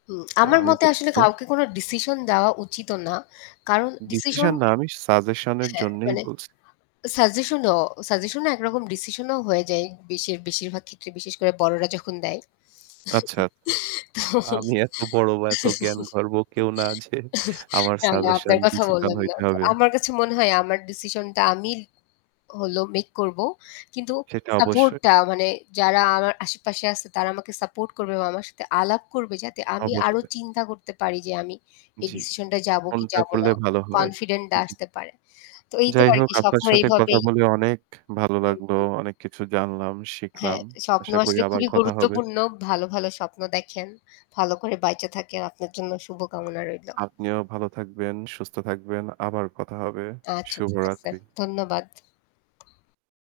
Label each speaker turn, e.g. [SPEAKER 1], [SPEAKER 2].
[SPEAKER 1] হুম,
[SPEAKER 2] তো
[SPEAKER 1] আমার
[SPEAKER 2] আমি
[SPEAKER 1] মতে আসলে
[SPEAKER 2] দুঃখিত।
[SPEAKER 1] কাউকে কোনো ডিসিশন দেওয়া উচিত না কারণ ডিসিশন
[SPEAKER 2] ডিসিশন না আমি সাজেশনের
[SPEAKER 1] হ্যাঁ,
[SPEAKER 2] জন্যই
[SPEAKER 1] মানে
[SPEAKER 2] বলছি।
[SPEAKER 1] সাজেশনও সাজেশনও একরকম ডিসিশনও হয়ে যায় বেশির বেশিরভাগ ক্ষেত্রে বিশেষ করে বড়রা যখন দেয়।
[SPEAKER 2] আচ্ছা, আচ্ছা। আমি এত বড় বা এত জ্ঞানগর্ব কেউ না। যে
[SPEAKER 1] তো
[SPEAKER 2] আমার
[SPEAKER 1] না, না
[SPEAKER 2] সাজেশন
[SPEAKER 1] আপনার কথা
[SPEAKER 2] ডিসিশন
[SPEAKER 1] বললাম না।
[SPEAKER 2] হইতে
[SPEAKER 1] তো
[SPEAKER 2] হবে।
[SPEAKER 1] আমার কাছে মনে হয় আমার ডিসিশন টা আমি হল মেক করব। কিন্তু
[SPEAKER 2] সেটা
[SPEAKER 1] সাপোর্ট
[SPEAKER 2] অবশ্যই।
[SPEAKER 1] টা মানে যারা আমার আশে-পাশে আছে তারা আমাকে সাপোর্ট করবে বা আমার সাথে আলাপ করবে। যাতে আমি আরো
[SPEAKER 2] অবশ্যই।
[SPEAKER 1] চিন্তা করতে পারি যে আমি এই
[SPEAKER 2] জ্বী।
[SPEAKER 1] ডিসিশন টায় যাব কি
[SPEAKER 2] কোনটা
[SPEAKER 1] যাব না।
[SPEAKER 2] করলে ভালো হয়।
[SPEAKER 1] কনফিডেন্ট ডা
[SPEAKER 2] জ্বী।
[SPEAKER 1] আসতে পারে। তো এই তো
[SPEAKER 2] যাই
[SPEAKER 1] আর
[SPEAKER 2] হোক
[SPEAKER 1] কি
[SPEAKER 2] আপনার
[SPEAKER 1] স্বপ্ন
[SPEAKER 2] সাথে কথা
[SPEAKER 1] এইভাবেই
[SPEAKER 2] বলে অনেক ভালো
[SPEAKER 1] হুম,
[SPEAKER 2] লাগলো।
[SPEAKER 1] হুম।
[SPEAKER 2] অনেক কিছু জানলাম,
[SPEAKER 1] হ্যাঁ,
[SPEAKER 2] শিখলাম।
[SPEAKER 1] তো স্বপ্ন
[SPEAKER 2] আশা করি
[SPEAKER 1] আসলে
[SPEAKER 2] আবার
[SPEAKER 1] খুবই
[SPEAKER 2] কথা হবে।
[SPEAKER 1] গুরুত্বপূর্ণ। ভালো ভালো স্বপ্ন দেখেন, ভালো করে বেঁচে থাকেন। আপনার জন্য শুভ কামনা রইল।
[SPEAKER 2] আপনিও ভালো থাকবেন, সুস্থ থাকবেন, আবার কথা হবে।
[SPEAKER 1] আচ্ছা, ঠিক আছে
[SPEAKER 2] শুভরাত্রি।
[SPEAKER 1] ধন্যবাদ।